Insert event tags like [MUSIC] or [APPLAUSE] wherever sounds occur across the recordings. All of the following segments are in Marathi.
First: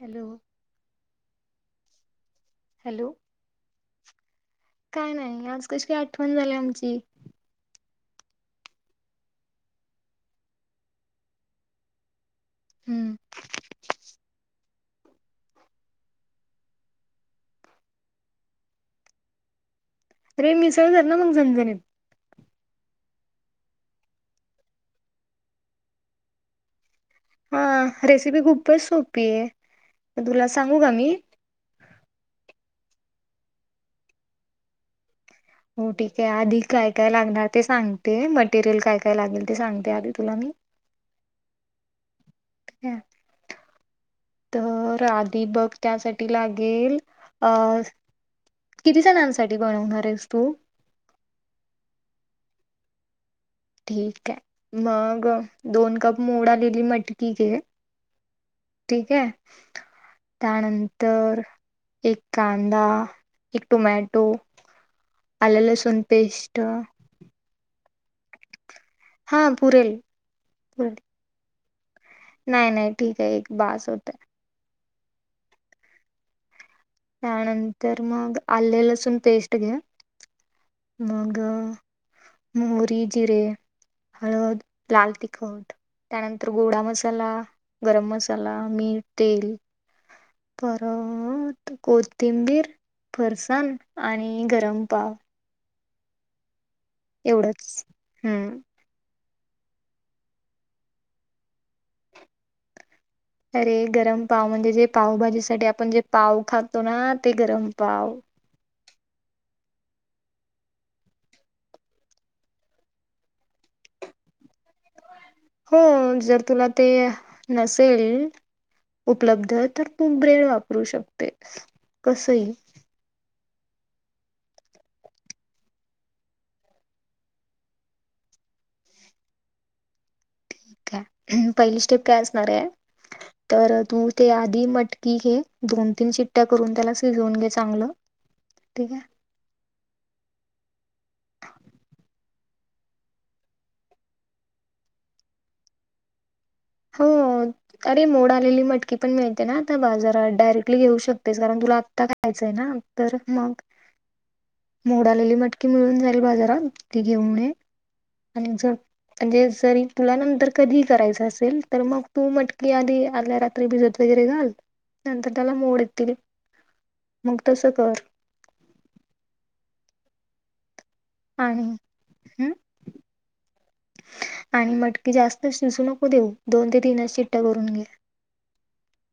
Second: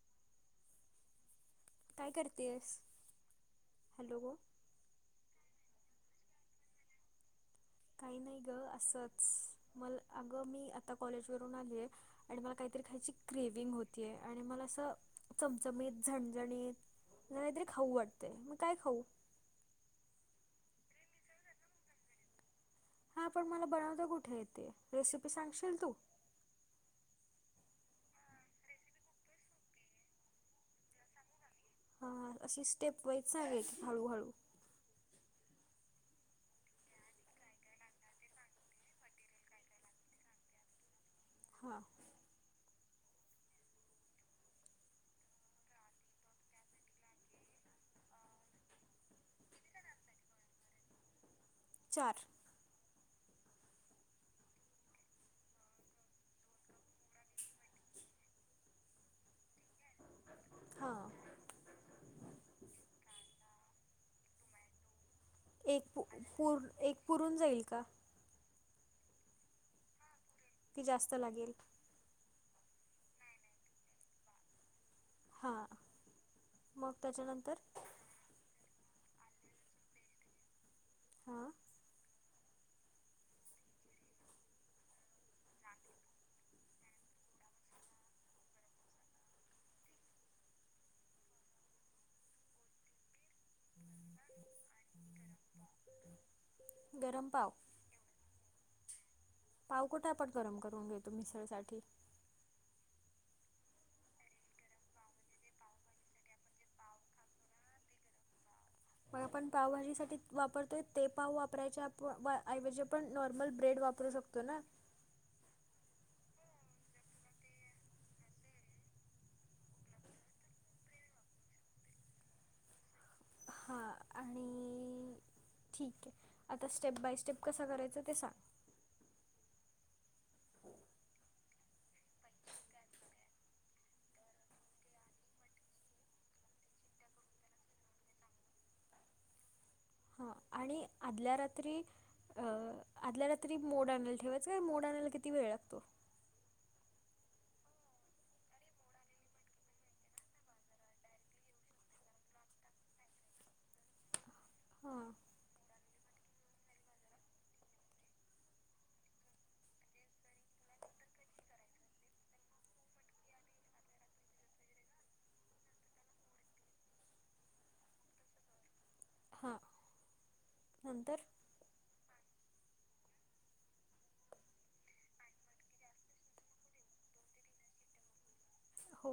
हॅलो काय करतेयस? हॅलो हॅलो काय नाही, आज कशी काय आठवण झाली आमची. काही नाही ग असच, मल अग मी आता कॉलेजवरून आलीय. आणि मला काहीतरी हम्म खायची क्रेव्हींग होतीय. आणि मला अस चमचमीत, झणझणीत, अस काहीतरी खाऊ वाटतय, मग काय खाऊ. रे, मिसळ कर ना मग झणझणीत. हा, पण मला बनवता कुठे येते. रेसिपी सांगशील तू? हा, रेसिपी खूपच सोपी आहे. तुला सांगू का मी. हा अशी स्टेप वाईस सांग. हळूहळू हो ठीक आहे. आधी काय काय लागणार ते सांगते. मटेरियल काय काय लागेल ते सांगते आधी तुला मी. हा [UNINTELLIGIBLE] तर, आधि बग त्यासाठी लागेल अ किती जणांसाठी बनवणार आहेस तू? चार ठीक आहे, मग दोन कप मोड आलेली मटकी घे. ठीक आहे. हां त्यानंतर एक कांदा, एक टोमॅटो, आल एक पु लसूण पेस्ट पुर एक पुरून जाईल का? हा पुरेल. की पुरेल जास्त लागेल. नाही नाही ठीक आहे. एक बास होत. हा त्यानंतर मग, आले लसूण पेस्ट घ्या. मग, हां मोहरी, जिरे, हळद, लाल तिख ट, त्यानंतर गोडा मसाला, गरम मसाला, मीठ, तेल परत कोथिंबीर, फरसण, आणि गरम पाव. [INAUDIBLE] गरम पाव एवढच, हम्म पाव कुठ आपण गरम करून घेतो मिसळसाठी. अरे गरम पाव म्हणजे, जे पावभाजीसाठी आपण जे पाव खातो ना, ते गरम पाव. मग, आपण पावभाजीसाठी वापरतोय ते पाव वापरायचे ऐवजी आपण नॉर्मल ब्रेड वाप करू शकतो, ना हो, जर तुला, ते नसेल उपलब्ध आहे, तर तू ब्रेड वापरू शकते, कसही हां, आणि ठीक आहे, आता स्टेप, बाय स्टेप, कसां करायचं ते सांग. ठीक आहे, पहिली स्टेप काय असणार आहे. तर तू ते आधी मटकी घे, दोन-तीन चिट्ट्या करून त्याला शिजवून घे चांगलं. ठीक आहे. हा आणि आधल्या रात्री अ, आदल्या रात्री मोड आणायला ठेवायचं मोड आणायला किती वेळ लागतो? हो. अरे, मोड आलेली मटकी पण मिळते ना आता बाजारात? डायरेक्टली घेऊ शकतेस, कारण तुला आत्ता करायचं हाय ना? तर, मग [UNINTELLIGIBLE] हां मोडालेली मटकी मिळून जाईल बाजारात, ती घेऊन ये आणि जर, म्हणजे जरी तुला नंतर कधीही करायचं असेल तर मग तू मटकी आधी आदल्या रात्री भिजत वगैरे घाल नंतर त्याला मोड येतील, मग तसं कर. हा नंतर, आणि हम्म, आणि मटकी जास्त शिजू नको देऊ, दोन ते तीनच शिट्ट्या करून घे. हो.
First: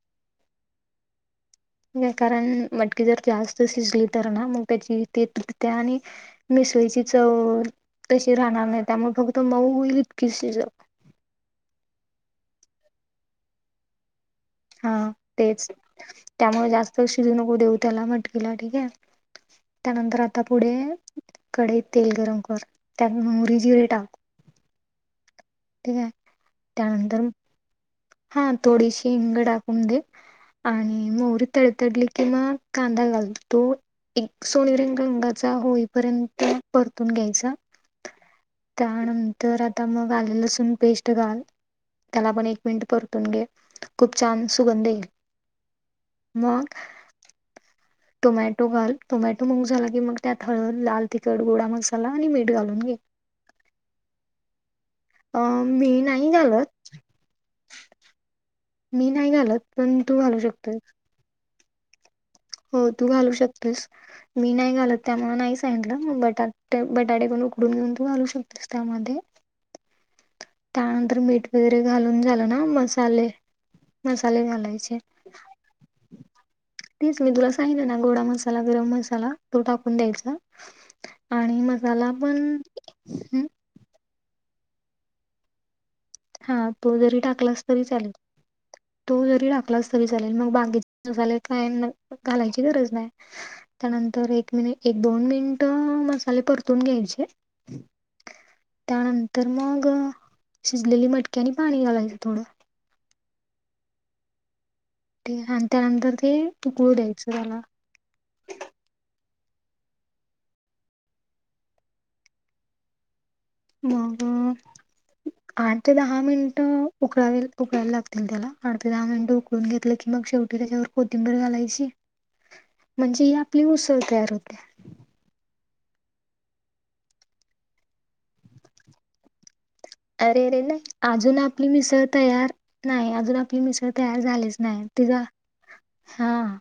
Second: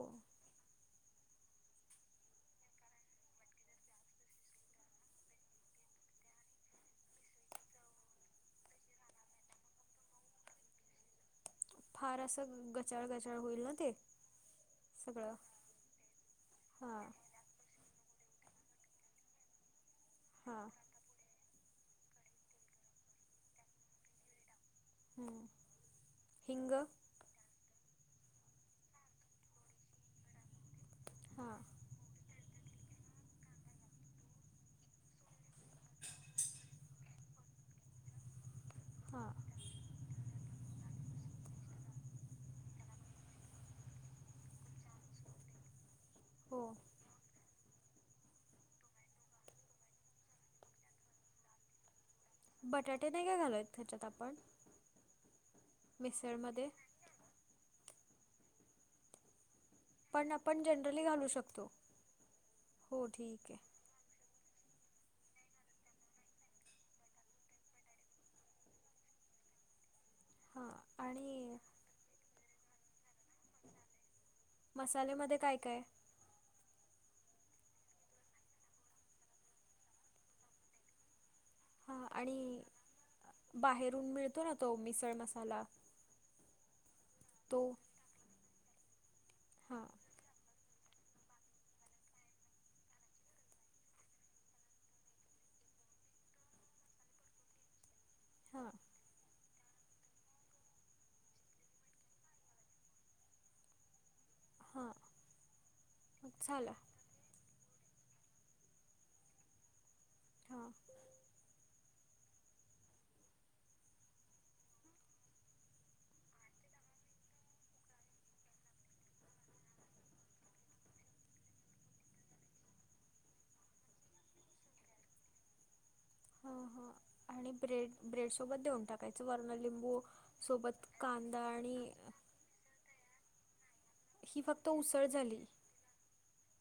कारण मटकी जर जास्त शिजली तर ना, मग त्याची ती तुटतया. या आणि मिसळीची चव तशी राहणार नाही, त्यामुळे फक्त मऊ होईल इतकीच शिजव. फार असं गचाळ गचाळ होईल ना ते. हा सगळं तेच त्यामुळे जास्त हां शिजू नको देवु त्याला मटकला ठीक हा, त्यानंतर आता हां पुढे कडई तेल गरम कर त्यात मुहरी, जिरे टाक हम्म. ठीक आहे, त्यानंतर हा, थोडीशी हिंग टाकून घे. आणि मोहरी हां तडतडली की मग कांदा घालतो. एक सोनेरी रंगाचा होईपर्यंत परतून घ्यायचा. हां त्यानंतर, आता मग आलं-लसूण पेस्ट घाल. त्यालाही एक मिनिट परतून घे, खूप छान सुगंध येईल मग. हो टोमॅटो घाल. टोमॅटो मग झाला की, मग त्यात हळद, लाल तिखट, गोडा मसाला आणि मीठ घालून घे. बटाटे नाही काय [UNINTELLIGIBLE] आपण अ मी नाही मिसळमध्ये घालत, मी नाही घालत, पण तू घालू शकतोस. मी घालू शकतो हो तू घालू ठीक आहे शकतेस. मी नाही घालत, त्यामुळे नाही सांगितलं. बटाटे पण उकडून घेऊन तू घालू शकतेस त्यामध्ये. हां त्यानंतर मीठ आणि वगैरे घालून झालं ना, मसाले मसाले घालायचे मसाल्यामध्ये काय काय तेच मी तुला सांगितलं ना, गोडा मसाला, गरम मसाला तो टाकून द्यायचा. आणि मग हां, आणि बाहेरून मिळतो ना तो मिसळ मसाला? हां, तो जरी तो टाकलास तरी चालेल, तो जरी हां टाकलास तरी चालेल, मग बाकिचे मसाले काय घालायची गरज नाही. त्यानंतर एक मिनि एक दोन मिनिटं मसाले परतून घ्यायचे हां त्यानंतर मग भिजलेली मटकी‌‌ आणि पाणी घालायचं थोड हां ते आणि त्यानंतर ते झाला उकळू द्यायचं त्याला, हां, मग [INAUDIBLE] आठ ते दहा मिनिटं उकळावे उकळायला लागतील त्याला, आठ ते दहा मिनट उकळून घेतलं की मग शेवटी त्याच्यावर कोथिंबर घालायची [INAUDIBLE] म्हणजे ही आपली उसळ तयार होत्या. हां हां आणि ब्रेड, ब्रेड सोबत देऊन टाकायचं वरन लिंबू अरे अरे नाही, सोबत अजून कांदा आपली आणि मिसळ तयार नाही, अजून आपली मिसळ तयार ही झालीच फक्त नाही, उसळ तिचा झाली हां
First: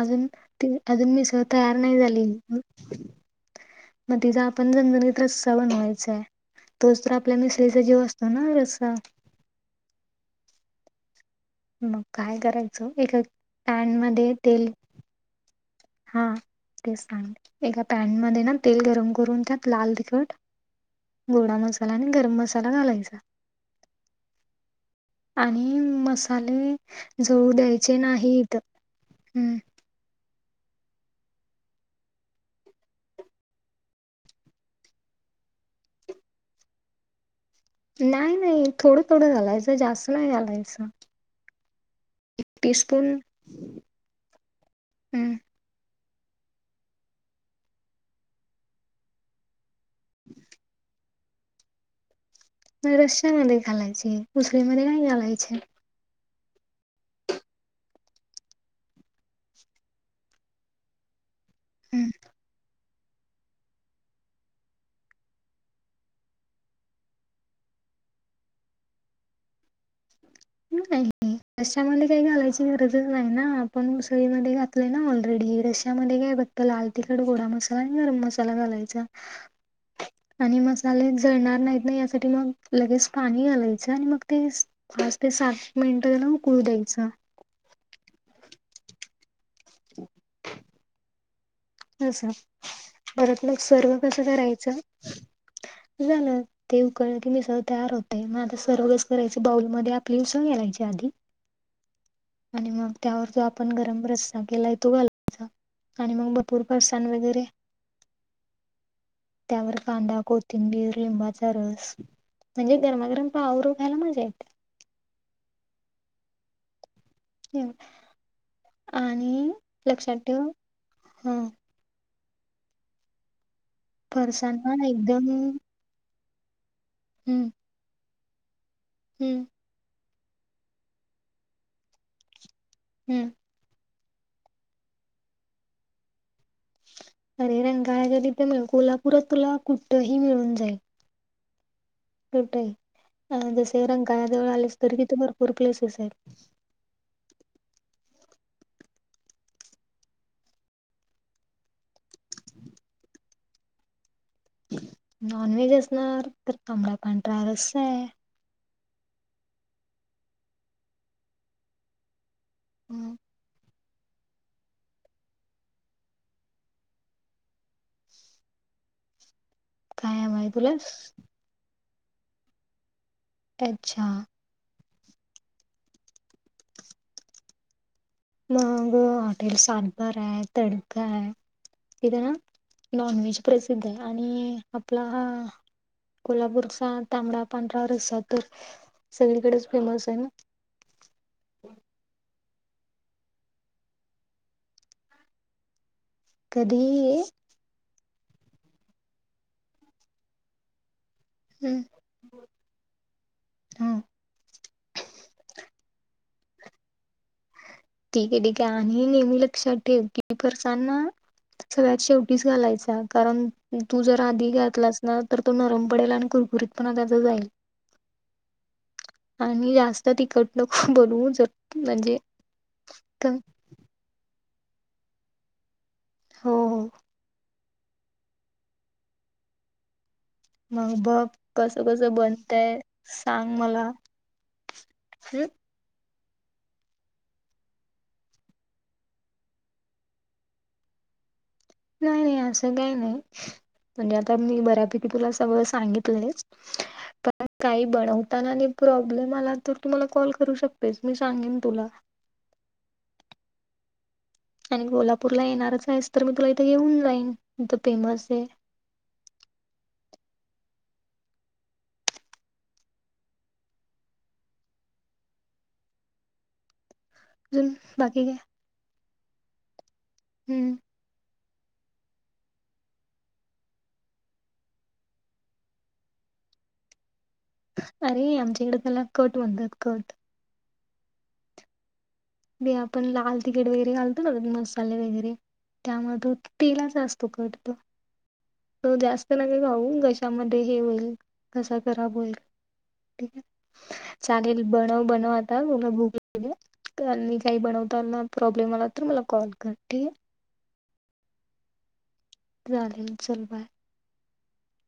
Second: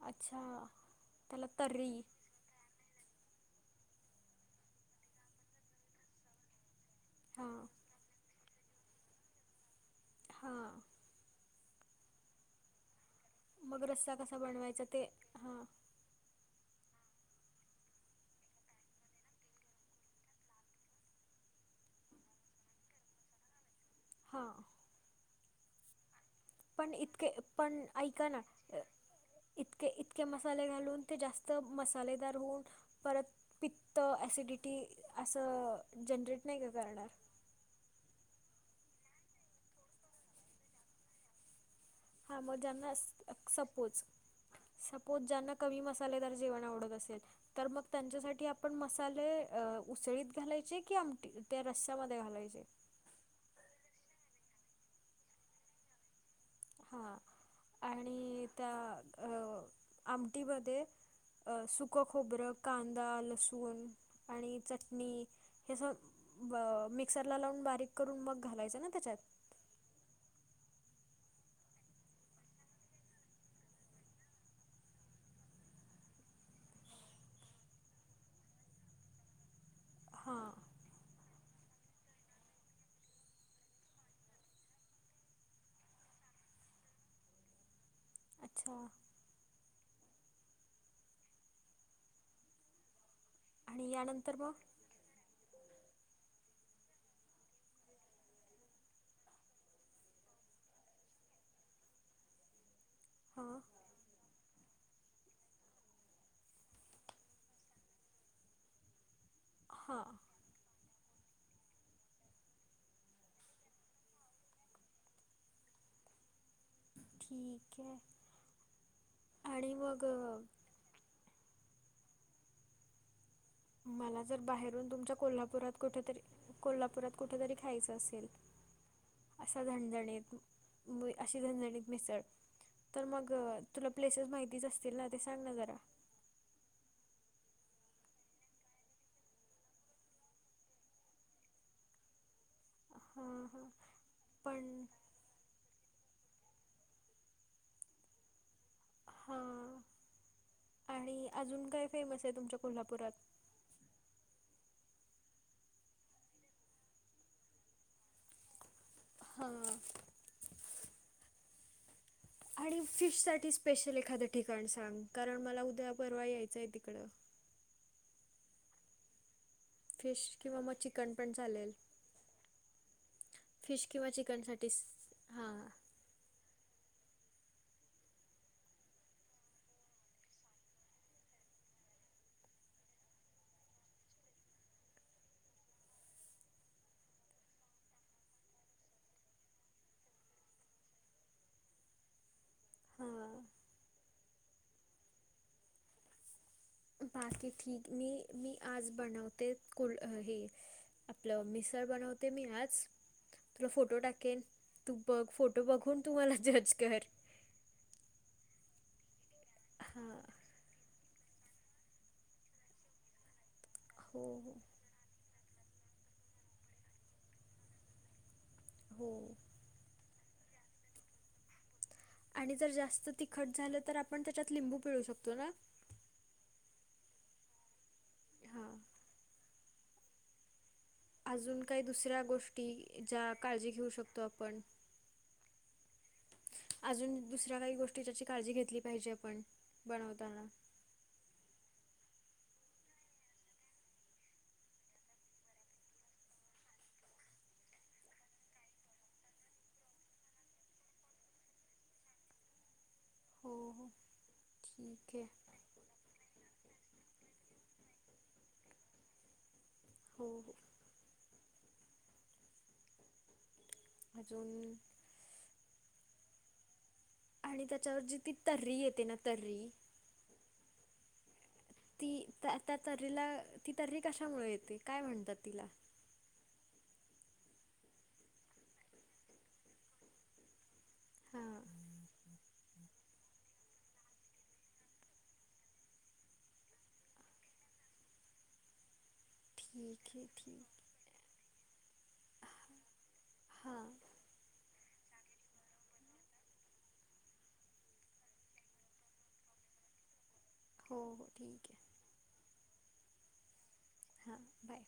अजून अच्छा ते अजून मिसळ त्याला तयार तर्री नाही झाली मग तिचा आपण झणझणीत रस्सा बनवायचा आहे, तोच तर आपल्या हां मिसळीचा जीव अस असतो ना रस्सा? हां मग काय करायचं एक एक मग रस्सा कसा बनवायचा ते हां हां तेच सांगते, एका पॅन मध्ये ना तेल गरम करून त्यात लाल तिखट गोडा मसाला आणि गरम मसाला घालायचा. हां आणि मसाले पण इतके जळू पण द्यायचे नाहीत हम्म ते इतके मसाले घालून ते जास्त मसालेदार होऊन परत पित्त, ॲसिडिटी असं जनरेट नाही का करणार? नाही नाही, थोडं थोडं घालायचं जास्त नाही घालायचं हां, मग ज्यांना टीस्पून सपोज, सपोज ज्यांना कमी मसालेदार जेवण आवडत असेल तर मग त्यांच्यासाठी आपण मसाले अ उसळीत घालायचे? कि आमटी त्या रस्यामध्ये घालायचे? नाही रस्स्यामध्ये घालायची, उसळीमध्ये नाही घालायचे. हां, आणि त्या अ आमटीमध्ये अ सुकं हम्म खोबरं, कांदा, लसूण आणि चटणी हे स मिक्सरला लावून, बारीक करून मग घालायचं ना त्याच्यात? [UNINTELLIGIBLE] रस्स्या मध्ये काही घालायची गरजच नाही ना, आपण उसळीमध्ये घातलंय ना ऑलरेडी रस्या मध्ये काय बघ तर लाल तिखट, गोडा मसाला आणि गरम मसाला घालायचा. [INAUDIBLE] हां आणि मस्त जळणार नाहीत ना यासाठी मग लगेच पाणी घालायचं आणि मग ते फास्ट ते सात मिनटं ना उकळू द्यायचं. अच्छा! [INAUDIBLE] असं, परत मग आणि सर्व कसं यानंतर करायचं [INAUDIBLE] झालं. ते उकळलं की मीसळं तयार होते. म आता सर्वस करायचे बाउलमधे आपली उसळ घालायची आधी. आणि मग त्यावर तो हां आपण गरम रस केलाय तो घालायचा, आणि मग भरपूर फसान वगैरे त्यावर हां कांदा, कोत तिंबीर, लिंबाचा रस म्हणजे गरमागरम पावाबरोबर खायला मजा येते. ठीक आहे [UNINTELLIGIBLE] आणि मग लक्षात अ, ठेव. हं, मला जर फरसाणा बाहेरून तुमच्या एकदम कोल्हापुरात कुठतरी, कोल्हापूरात हम्म कुठतरी खायच असेल हम्म झणझणीत मी अशी झणझणीत मिसळ, तर हम्म मग तुला प्लेसेस माहितीच असतील ना. ते सांग ना जरा. अरे रंकाळाच्या तीथ मिळ, कोल्हापूरात तुला कुठंही मिळून जाईल. कुठंही, हां अं हां जसं रंकाळ्याजवळ आलं पण तरी तिथं भरपूर प्लेसेस आहे. हा. आणि अजून काय फेमस आहे तुमच्या कोल्हापुरात? नॉनव्हेज असणार तर ताबडा पांढरा रसा आहे. हा. आणि अ, फिश साठी स्पेशल एखादं ठिकाण सांग. कारण मला उद्या-परवा यायचं आहे तिकडं. काय फिश हवं आहे किंवा तुला? मग चिकन पण चालेल. फिश अच्छा किंवा चिकन साठी स. हा. मग हॉटेल सातबारा आहे, तडका आहे. तिथे ना नॉनव्हेज प्रसिद्ध आहे आणि आपला हा कोल्हापूरचा तांबडा पांढरा रसा तर सगळीकडेच फेमस आहे ना. हा. कधीही बाकी ठीक. मी मी आज बनवते कुल हे आपलं मिसळ बनवत ते मी आज. तुला फोटो हा टाकेन, तू बघ फोटो बघून तुम्हाला जज कर. ठीके ठीके. आणि नेहमी लक्षात ठेव हां की फरसानना सगळ्यात शेवटीच घालायचा. कारण तू जर हो आधी हो. घातलास ना तर तो नरम पडेल आणि कुरकुरीतपना त्याचा जाईल. हो. आणि जास्त तिकट नक बनवू ज म्हणजे, आणि जर जास्त तिखट झालं तर आपण त्याच्यात लिंबू पिळू शकतो ना? हो हो. हा. मग बघ अजून काही कसं कसं दुसऱ्या गोष्टी, बनतय ज्या सांग काळजी मला घेऊ शकतो आपण. [INAUDIBLE] अजून दुसऱ्या काही गोष्टी ज्याची काळजी घेतली पाहिजे आपण बनवताना. नाही नाही असं काही नाही. म्हणजे आता मी बऱ्यापैकी तुला सगळं सांगितलंच. पण काही बनवताना आणि प्रॉब्लेम आला तर, तु मला कॉल करू शकतेस. मी सांगेन तुला. हो हो. आणि ठीक आहे कोल्हापूर ला येणारच आहेस तर मी तुला इथे येऊन लाईन इथं फेमस आहे हो हो. अजून आणि अजून त्याच्यावर जी बाकी ती काय तर्री येते ना तर्री हम्म. ती त्या त्या तर्रीला ती तर्री कशामुळे येते काय म्हणतात तिला? अरे आमच्याकडे त्याला कट म्हणतात कट. हा. वे आपण लाल तखीट वगैरे घालतो ना मसाले वगैरे त्यामध्ये होत तेलाचा असतो कट तो. तो जास्त नको खाऊ ठीक आहे घश्यामध्ये हे ठीक होईल घसा खराब होईल ठीक आहे. हां चालेल बणव बनव आता मुला भूक लागली हो. त्र्यांनी काही बनवताना प्रॉब्लेम आला तर मला कॉल कर ठीक आहे. हो हो ठीक आहे. झालीव चल बाय. हा बाय.